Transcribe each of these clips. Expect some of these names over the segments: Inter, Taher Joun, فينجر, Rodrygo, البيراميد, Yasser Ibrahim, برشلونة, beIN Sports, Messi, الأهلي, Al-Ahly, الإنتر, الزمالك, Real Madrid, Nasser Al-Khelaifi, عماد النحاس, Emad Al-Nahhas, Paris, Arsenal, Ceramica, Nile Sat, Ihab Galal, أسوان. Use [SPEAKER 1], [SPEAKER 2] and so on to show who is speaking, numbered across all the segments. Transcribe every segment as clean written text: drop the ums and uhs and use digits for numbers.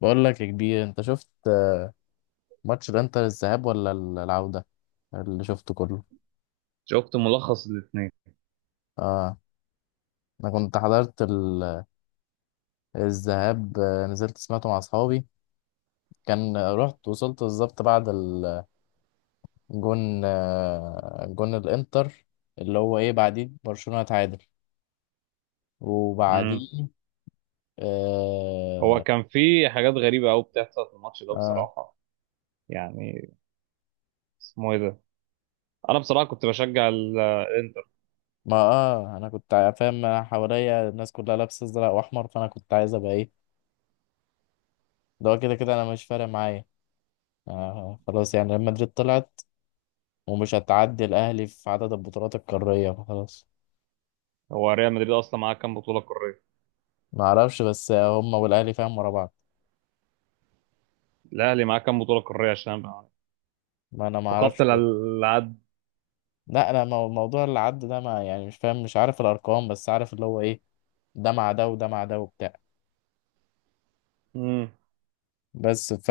[SPEAKER 1] بقول لك يا كبير، انت شفت ماتش الانتر الذهاب ولا العودة اللي شفته كله؟
[SPEAKER 2] شفت ملخص الاثنين.
[SPEAKER 1] اه. انا كنت حضرت الذهاب، نزلت سمعته مع اصحابي. كان رحت وصلت بالظبط بعد الجون، جون الانتر، اللي هو ايه، بعديه برشلونة اتعادل
[SPEAKER 2] امم
[SPEAKER 1] وبعديه.
[SPEAKER 2] هو
[SPEAKER 1] اه.
[SPEAKER 2] كان في حاجات غريبة قوي بتحصل في الماتش ده
[SPEAKER 1] آه.
[SPEAKER 2] بصراحة. يعني اسمه ايه ده؟ انا بصراحة كنت بشجع الانتر.
[SPEAKER 1] ما انا كنت فاهم، أنا حواليا الناس كلها لابسه ازرق واحمر، فانا كنت عايز ابقى ايه؟ ده هو كده كده انا مش فارق معايا. آه خلاص، يعني ريال مدريد طلعت ومش هتعدي الاهلي في عدد البطولات القاريه، فخلاص.
[SPEAKER 2] هو ريال مدريد اصلا معاه كام بطولة قارية؟
[SPEAKER 1] ما اعرفش، بس هم والاهلي فاهم ورا بعض.
[SPEAKER 2] الاهلي معاه كام بطولة قارية عشان أبقى
[SPEAKER 1] ما انا ما
[SPEAKER 2] فقدت
[SPEAKER 1] اعرفش برضه.
[SPEAKER 2] العد.
[SPEAKER 1] لا انا موضوع اللي عدى ده، ما يعني مش فاهم، مش عارف الارقام، بس عارف اللي هو ايه، ده مع ده وده مع ده وبتاع.
[SPEAKER 2] امم
[SPEAKER 1] بس ف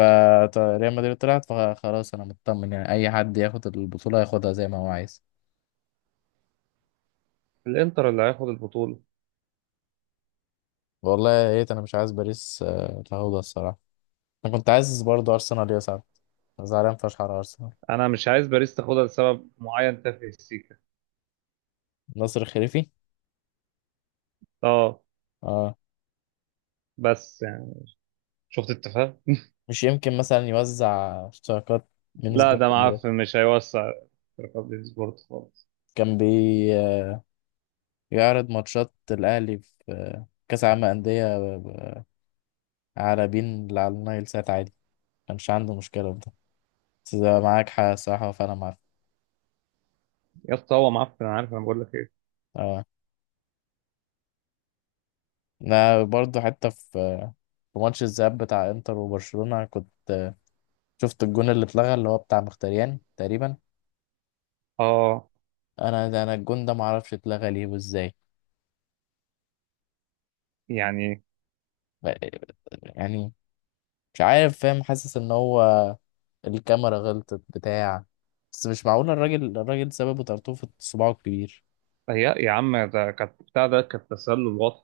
[SPEAKER 1] ريال مدريد طلعت فخلاص، انا مطمن. يعني اي حد ياخد البطوله ياخدها زي ما هو عايز.
[SPEAKER 2] الانتر اللي هياخد البطولة.
[SPEAKER 1] والله يا ريت. انا مش عايز باريس تاخدها الصراحه. انا كنت عايز برضه ارسنال يصعد. زعلان فشخ على ارسنال.
[SPEAKER 2] انا مش عايز باريس تاخدها لسبب معين تافه، السيكا.
[SPEAKER 1] ناصر الخليفي.
[SPEAKER 2] اه،
[SPEAKER 1] اه.
[SPEAKER 2] بس يعني شفت التفاهة.
[SPEAKER 1] مش يمكن مثلا يوزع اشتراكات من
[SPEAKER 2] لا،
[SPEAKER 1] سبورت
[SPEAKER 2] ده
[SPEAKER 1] لبره.
[SPEAKER 2] معفن مش هيوسع. رياض سبورت خالص.
[SPEAKER 1] كان بيعرض ماتشات الأهلي في كأس عالم أندية على بين اللي على النايل سات عادي، كانش عنده مشكلة في ده. بس ده معاك حق الصراحة، فأنا معاك.
[SPEAKER 2] يا اسطى هو معفن، انا عارف، انا بقول لك ايه.
[SPEAKER 1] اه. أنا برضه حتى في في ماتش الذهاب بتاع انتر وبرشلونة كنت شفت الجون اللي اتلغى، اللي هو بتاع مختاريان تقريبا.
[SPEAKER 2] اه،
[SPEAKER 1] انا ده، انا الجون ده معرفش اتلغى ليه وازاي.
[SPEAKER 2] يعني
[SPEAKER 1] يعني مش عارف، فاهم، حاسس ان هو الكاميرا غلطت بتاع. بس مش معقولة الراجل، سببه طرطوفة صباعه الكبير.
[SPEAKER 2] يا عم ده كانت بتاع، ده كانت تسلل واضح.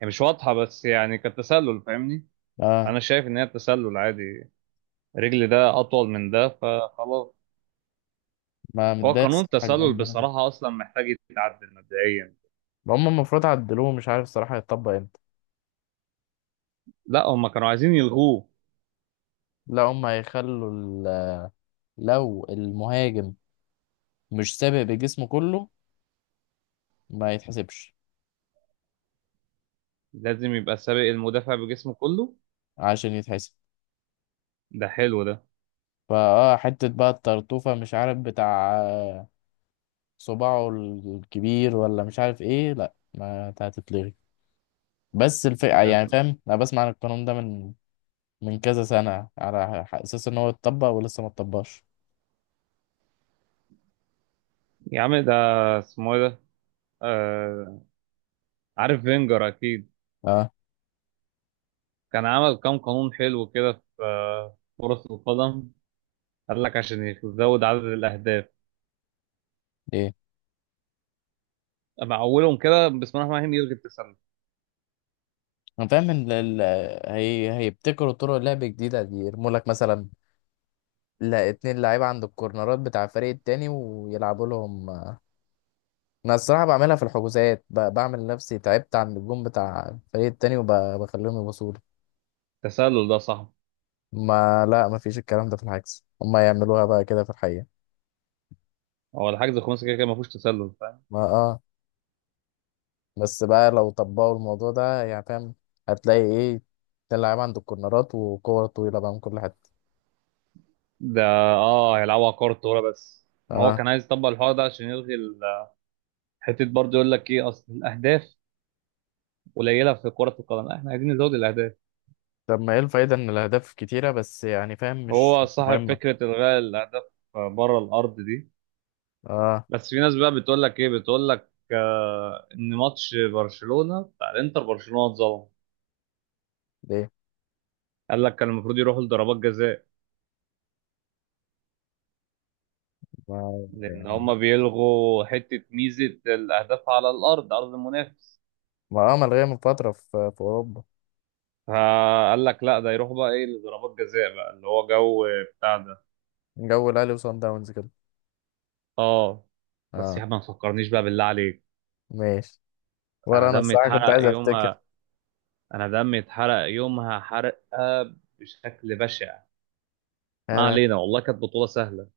[SPEAKER 2] يعني مش واضحة، بس يعني كانت تسلل، فاهمني؟
[SPEAKER 1] اه
[SPEAKER 2] أنا شايف إن هي تسلل عادي. رجل ده أطول من ده فخلاص.
[SPEAKER 1] ما
[SPEAKER 2] هو
[SPEAKER 1] متضايق
[SPEAKER 2] قانون
[SPEAKER 1] الصراحة الجون
[SPEAKER 2] التسلل
[SPEAKER 1] ده أنا.
[SPEAKER 2] بصراحة أصلا محتاج يتعدل مبدئيا.
[SPEAKER 1] هم المفروض عدلوه، مش عارف الصراحة هيطبق امتى.
[SPEAKER 2] لا، هما كانوا عايزين يلغوه.
[SPEAKER 1] لا هم هيخلوا لو المهاجم مش سابق بجسمه كله، ما يتحسبش.
[SPEAKER 2] لازم يبقى سابق المدافع بجسمه كله.
[SPEAKER 1] عشان يتحسب
[SPEAKER 2] ده حلو ده.
[SPEAKER 1] فاه حتة بقى الطرطوفة مش عارف بتاع، صباعه الكبير ولا مش عارف ايه، لا ما هتتلغي. بس الفئة يعني
[SPEAKER 2] ده.
[SPEAKER 1] فاهم، انا بسمع عن القانون ده من كذا سنة على أساس إن هو اتطبق ولسه ما اتطبقش.
[SPEAKER 2] يا عم ده اسمه إيه ده؟ آه... عارف فينجر أكيد.
[SPEAKER 1] أه.
[SPEAKER 2] كان عمل كام قانون حلو كده في كرة القدم. قال لك عشان يزود عدد الأهداف،
[SPEAKER 1] إيه.
[SPEAKER 2] مع اولهم كده بسم الله الرحمن الرحيم يلغي التسلل.
[SPEAKER 1] أنا فاهم إن هي هيبتكروا طرق لعب جديدة، دي يرموا لك مثلا لا اتنين لعيبة عند الكورنرات بتاع الفريق التاني ويلعبوا لهم. أنا الصراحة بعملها في الحجوزات، بعمل نفسي تعبت عند الجون بتاع الفريق التاني وبخليهم يبصوا لي.
[SPEAKER 2] التسلل ده صح.
[SPEAKER 1] ما لا، ما فيش الكلام ده في العكس، هما يعملوها بقى كده في الحقيقة.
[SPEAKER 2] هو الحجز الخماسي كده كده ما فيهوش تسلل، فاهم؟
[SPEAKER 1] ما آه. بس بقى لو طبقوا الموضوع ده يعني فاهم، هتلاقي ايه، تلعب عند الكورنرات وكور طويلة بقى من كل حتة.
[SPEAKER 2] ده اه، هيلعبوا على كره الطاوله. بس ما هو
[SPEAKER 1] اه.
[SPEAKER 2] كان عايز يطبق الحوار ده عشان يلغي حته برضه. يقول لك ايه، اصل الاهداف قليله في كره القدم، لا، احنا عايزين نزود الاهداف.
[SPEAKER 1] طب ما ايه الفايدة ان الاهداف كتيرة، بس يعني فاهم
[SPEAKER 2] هو
[SPEAKER 1] مش
[SPEAKER 2] صاحب
[SPEAKER 1] مهمة.
[SPEAKER 2] فكره الغاء الاهداف بره الارض دي.
[SPEAKER 1] اه.
[SPEAKER 2] بس في ناس بقى بتقول لك ايه، بتقول لك آه ان ماتش برشلونه بتاع الانتر برشلونه اتظلم.
[SPEAKER 1] ليه؟
[SPEAKER 2] قال لك كان المفروض يروحوا لضربات جزاء.
[SPEAKER 1] ما
[SPEAKER 2] لأن
[SPEAKER 1] يعني
[SPEAKER 2] هما بيلغوا حتة ميزة الأهداف على الأرض، أرض المنافس.
[SPEAKER 1] ما اه، ملغية من فترة في، في اوروبا.
[SPEAKER 2] فقال لك لا ده يروح بقى إيه لضربات جزاء بقى اللي هو جو بتاع ده.
[SPEAKER 1] جو الاهلي وصن داونز كده.
[SPEAKER 2] آه، بس يا
[SPEAKER 1] اه.
[SPEAKER 2] عم ما تفكرنيش بقى بالله عليك.
[SPEAKER 1] ماشي.
[SPEAKER 2] أنا
[SPEAKER 1] ولا انا
[SPEAKER 2] دمي
[SPEAKER 1] الصراحة كنت
[SPEAKER 2] اتحرق
[SPEAKER 1] عايز افتكر.
[SPEAKER 2] يومها. أنا دمي اتحرق يومها حرقة بشكل بشع. ما
[SPEAKER 1] انا
[SPEAKER 2] علينا، والله كانت بطولة سهلة.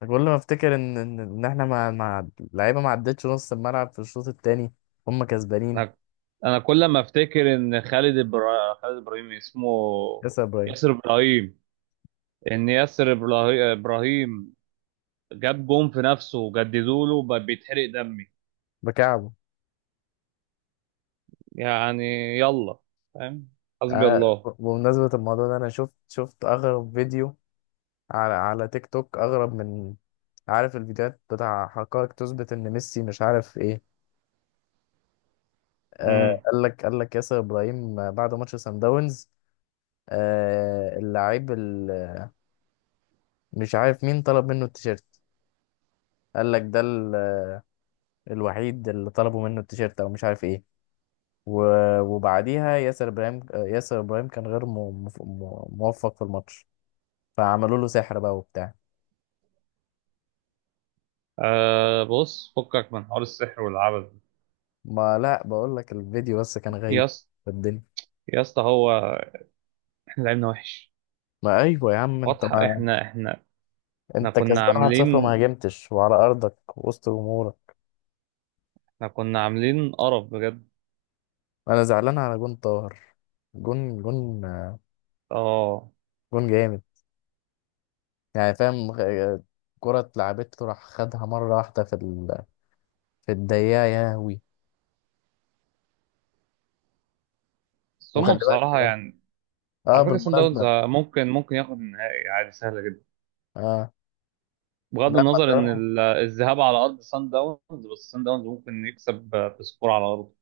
[SPEAKER 1] كل ما افتكر ان إن احنا مع اللعيبة ما عدتش نص الملعب في الشوط التاني، هم
[SPEAKER 2] أنا
[SPEAKER 1] كسبانين.
[SPEAKER 2] أنا كل ما أفتكر إن خالد إبراهيم اسمه،
[SPEAKER 1] يا ابراهيم.
[SPEAKER 2] ياسر إبراهيم. إن إبراهيم جاب جون في نفسه وجددوا له بقى بيتحرق دمي.
[SPEAKER 1] بكعبه.
[SPEAKER 2] يعني يلا. فاهم؟ حسبي
[SPEAKER 1] انا
[SPEAKER 2] الله.
[SPEAKER 1] بمناسبة الموضوع ده، انا شفت اغرب فيديو على تيك توك، اغرب من، عارف الفيديوهات بتاع حقائق تثبت ان ميسي مش عارف ايه. آه
[SPEAKER 2] امم
[SPEAKER 1] قال لك، ياسر ابراهيم بعد ماتش سان داونز، آه اللاعب مش عارف مين طلب منه التيشيرت، قال لك ده الوحيد اللي طلبوا منه التيشيرت او مش عارف ايه. وبعديها ياسر ابراهيم، ياسر ابراهيم كان غير موفق في الماتش، فعملوا له سحر بقى وبتاع.
[SPEAKER 2] آه، بص فكك من حوار السحر والعبث ده.
[SPEAKER 1] ما لا، بقول لك الفيديو بس، كان
[SPEAKER 2] يا
[SPEAKER 1] غايب
[SPEAKER 2] اسطى
[SPEAKER 1] في الدنيا.
[SPEAKER 2] يا اسطى هو احنا لعبنا وحش،
[SPEAKER 1] ما ايوه يا عم، انت
[SPEAKER 2] واضحه.
[SPEAKER 1] ما
[SPEAKER 2] احنا
[SPEAKER 1] انت
[SPEAKER 2] كنا
[SPEAKER 1] كسبان 1-0 وما
[SPEAKER 2] عاملين،
[SPEAKER 1] هاجمتش، وعلى ارضك وسط جمهورك.
[SPEAKER 2] احنا كنا عاملين قرف بجد.
[SPEAKER 1] انا زعلان على جون طاهر. جون جون
[SPEAKER 2] اه،
[SPEAKER 1] جون جامد. يعني فاهم، كرة اتلعبته راح خدها مرة واحدة في في الدقيقة يا هوي.
[SPEAKER 2] بس هما
[SPEAKER 1] وخلي
[SPEAKER 2] بصراحه
[SPEAKER 1] بالك.
[SPEAKER 2] يعني.
[SPEAKER 1] اه،
[SPEAKER 2] على فكره سان داونز
[SPEAKER 1] بالمناسبة.
[SPEAKER 2] ممكن ياخد النهائي عادي، سهله جدا.
[SPEAKER 1] اه.
[SPEAKER 2] بغض
[SPEAKER 1] ده ما
[SPEAKER 2] النظر ان الذهاب على ارض سان داونز. بس سان داونز ممكن يكسب بسكور على ارضه.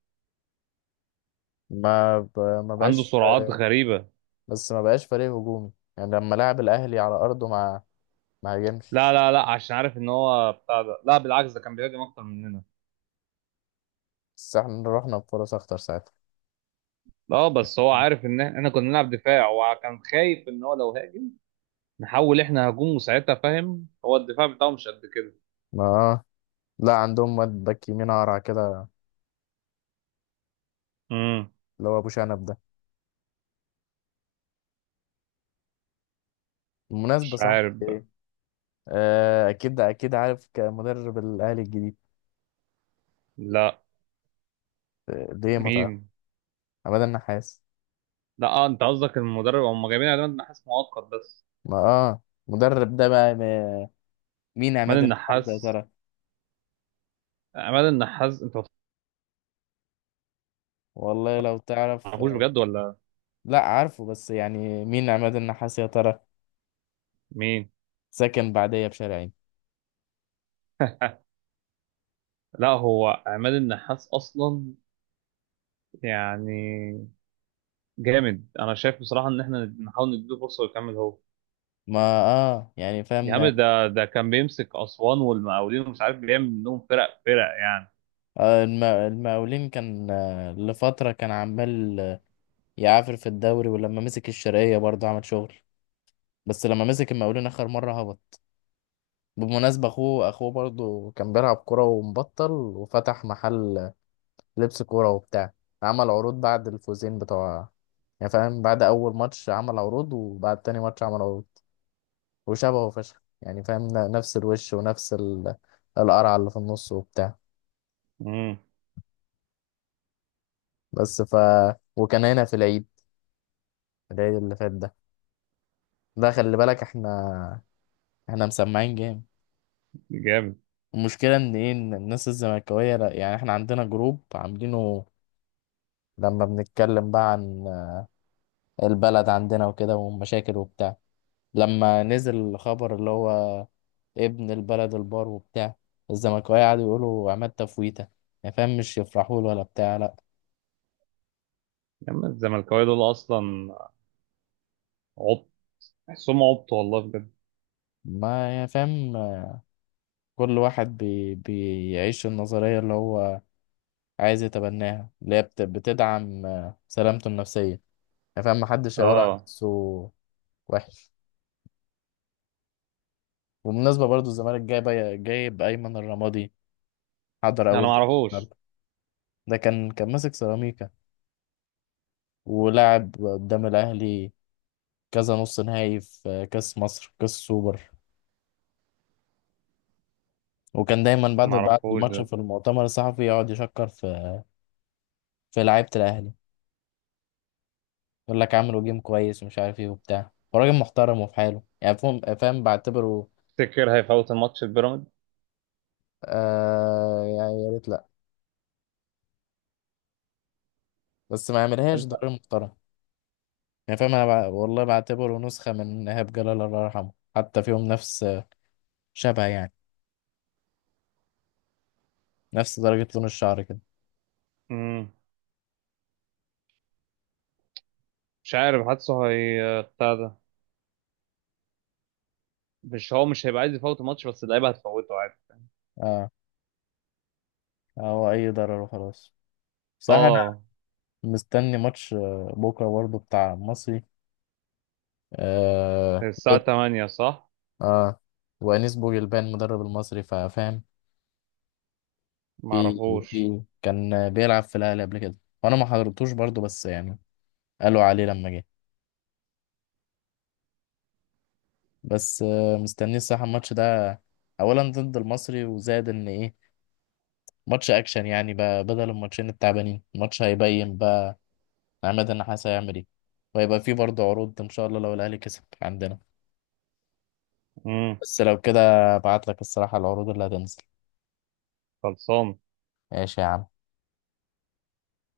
[SPEAKER 1] ما
[SPEAKER 2] عنده
[SPEAKER 1] بقاش،
[SPEAKER 2] سرعات غريبة.
[SPEAKER 1] بس ما بقاش فريق هجومي. يعني لما لعب الأهلي على أرضه ما، ما هاجمش.
[SPEAKER 2] لا لا لا، عشان عارف ان هو بتاع ده، لا بالعكس ده كان بيهاجم اكتر مننا.
[SPEAKER 1] بس احنا رحنا بفرص أخطر ساعتها.
[SPEAKER 2] لا، بس هو عارف ان احنا كنا بنلعب دفاع وكان خايف ان هو لو هاجم نحول احنا هجوم، وساعتها فاهم هو الدفاع بتاعه مش قد كده.
[SPEAKER 1] اه. لا عندهم واد باك يمين قرع كده،
[SPEAKER 2] امم
[SPEAKER 1] اللي هو ابو شنب ده. بالمناسبه،
[SPEAKER 2] مش
[SPEAKER 1] صح،
[SPEAKER 2] عارف بقى.
[SPEAKER 1] ايه، آه اكيد اكيد عارف كمدرب الاهلي الجديد؟
[SPEAKER 2] لا.
[SPEAKER 1] ليه ما تعرف؟
[SPEAKER 2] مين؟
[SPEAKER 1] عماد النحاس.
[SPEAKER 2] لا، اه انت قصدك المدرب، هم جايبين عماد النحاس مؤقت بس.
[SPEAKER 1] ما اه. مدرب ده بقى، مين عماد
[SPEAKER 2] عماد
[SPEAKER 1] النحاس ده يا
[SPEAKER 2] النحاس،
[SPEAKER 1] ترى؟
[SPEAKER 2] عماد النحاس انت ما
[SPEAKER 1] والله لو تعرف
[SPEAKER 2] تعرفوش بجد ولا؟
[SPEAKER 1] لا عارفه بس يعني مين عماد النحاس يا ترى؟
[SPEAKER 2] مين؟
[SPEAKER 1] ساكن بعديه بشارعين.
[SPEAKER 2] لا هو عماد النحاس اصلا يعني جامد. انا شايف بصراحه ان احنا نحاول نديله فرصه ويكمل هو.
[SPEAKER 1] ما اه، يعني
[SPEAKER 2] يا عم
[SPEAKER 1] فهمنا.
[SPEAKER 2] ده كان بيمسك اسوان والمقاولين ومش عارف بيعمل منهم فرق فرق يعني.
[SPEAKER 1] آه المقاولين كان لفترة كان عمال يعافر في الدوري، ولما مسك الشرقية برضه عمل شغل. بس لما مسك المقاولين اخر مره هبط. بالمناسبه اخوه برضه كان بيلعب كوره ومبطل، وفتح محل لبس كوره وبتاع. عمل عروض بعد الفوزين بتوع، يعني فاهم، بعد اول ماتش عمل عروض، وبعد تاني ماتش عمل عروض. وشبهه فشخ يعني فاهم، نفس الوش ونفس القرعه اللي في النص وبتاع.
[SPEAKER 2] امم
[SPEAKER 1] بس ف وكان هنا في العيد، العيد اللي فات ده. ده خلي بالك، احنا مسمعين جامد.
[SPEAKER 2] جامد.
[SPEAKER 1] المشكلة إن إيه، إن الناس الزملكاوية يعني إحنا عندنا جروب عاملينه، لما بنتكلم بقى عن البلد عندنا وكده والمشاكل وبتاع، لما نزل الخبر اللي هو ابن البلد البار وبتاع، الزملكاويه قعدوا يقولوا عماد تفويته. يعني فاهم، مش يفرحوا له ولا بتاع، لا.
[SPEAKER 2] يا عم الزملكاويه دول اصلا عبط. تحسهم عبط والله بجد.
[SPEAKER 1] ما يعني فاهم، كل واحد بيعيش النظرية اللي هو عايز يتبناها، اللي هي بتدعم سلامته النفسية. يعني فاهم محدش هيقول على
[SPEAKER 2] اه،
[SPEAKER 1] نفسه وحش. وبالمناسبة برضو الزمالك جايب أيمن الرمادي، حضر
[SPEAKER 2] انا ما
[SPEAKER 1] أول
[SPEAKER 2] اعرفوش
[SPEAKER 1] النهارده. ده كان ماسك سيراميكا ولعب قدام الأهلي كذا نص نهائي في كأس مصر، كأس سوبر، وكان دايما
[SPEAKER 2] ما
[SPEAKER 1] بعد
[SPEAKER 2] اعرفوش
[SPEAKER 1] الماتش
[SPEAKER 2] ده.
[SPEAKER 1] في المؤتمر الصحفي يقعد يشكر في، في لعيبة الأهلي، يقول لك عملوا جيم كويس، ومش عارف ايه وبتاع، وراجل محترم وفي حاله، يعني فاهم، فاهم بعتبره.
[SPEAKER 2] تفتكر هيفوت الماتش البيراميد؟
[SPEAKER 1] آه يعني يا ريت لا، بس ما يعملهاش، ده راجل محترم. يعني فاهم انا والله بعتبره نسخة من إيهاب جلال، الله يرحمه، حتى فيهم نفس شبه يعني، نفس درجة لون الشعر كده.
[SPEAKER 2] امم مش عارف، حاسه هي بتاع ده. مش هو مش هيبقى عايز يفوت الماتش، بس اللعيبه هتفوته عادي.
[SPEAKER 1] اه. هو اي ضرر وخلاص. صح.
[SPEAKER 2] اه.
[SPEAKER 1] مستني ماتش بكرة برضه بتاع المصري، آه
[SPEAKER 2] الساعه
[SPEAKER 1] ضد.
[SPEAKER 2] 8 صح؟
[SPEAKER 1] اه. وأنيس بوجلبان مدرب المصري، فاهم؟
[SPEAKER 2] ما
[SPEAKER 1] في
[SPEAKER 2] اعرفوش.
[SPEAKER 1] في كان بيلعب في الأهلي قبل كده، وأنا ما حضرتوش برضه، بس يعني قالوا عليه لما جه. بس آه مستني الصراحة الماتش ده أولا ضد المصري، وزاد إن إيه، ماتش أكشن يعني بقى، بدل الماتشين التعبانين، الماتش هيبين بقى عماد النحاس هيعمل إيه، وهيبقى فيه برضه عروض إن شاء الله لو الأهلي كسب عندنا.
[SPEAKER 2] امم
[SPEAKER 1] بس لو كده ابعت لك الصراحة العروض اللي هتنزل.
[SPEAKER 2] خلصان
[SPEAKER 1] ماشي يا عم.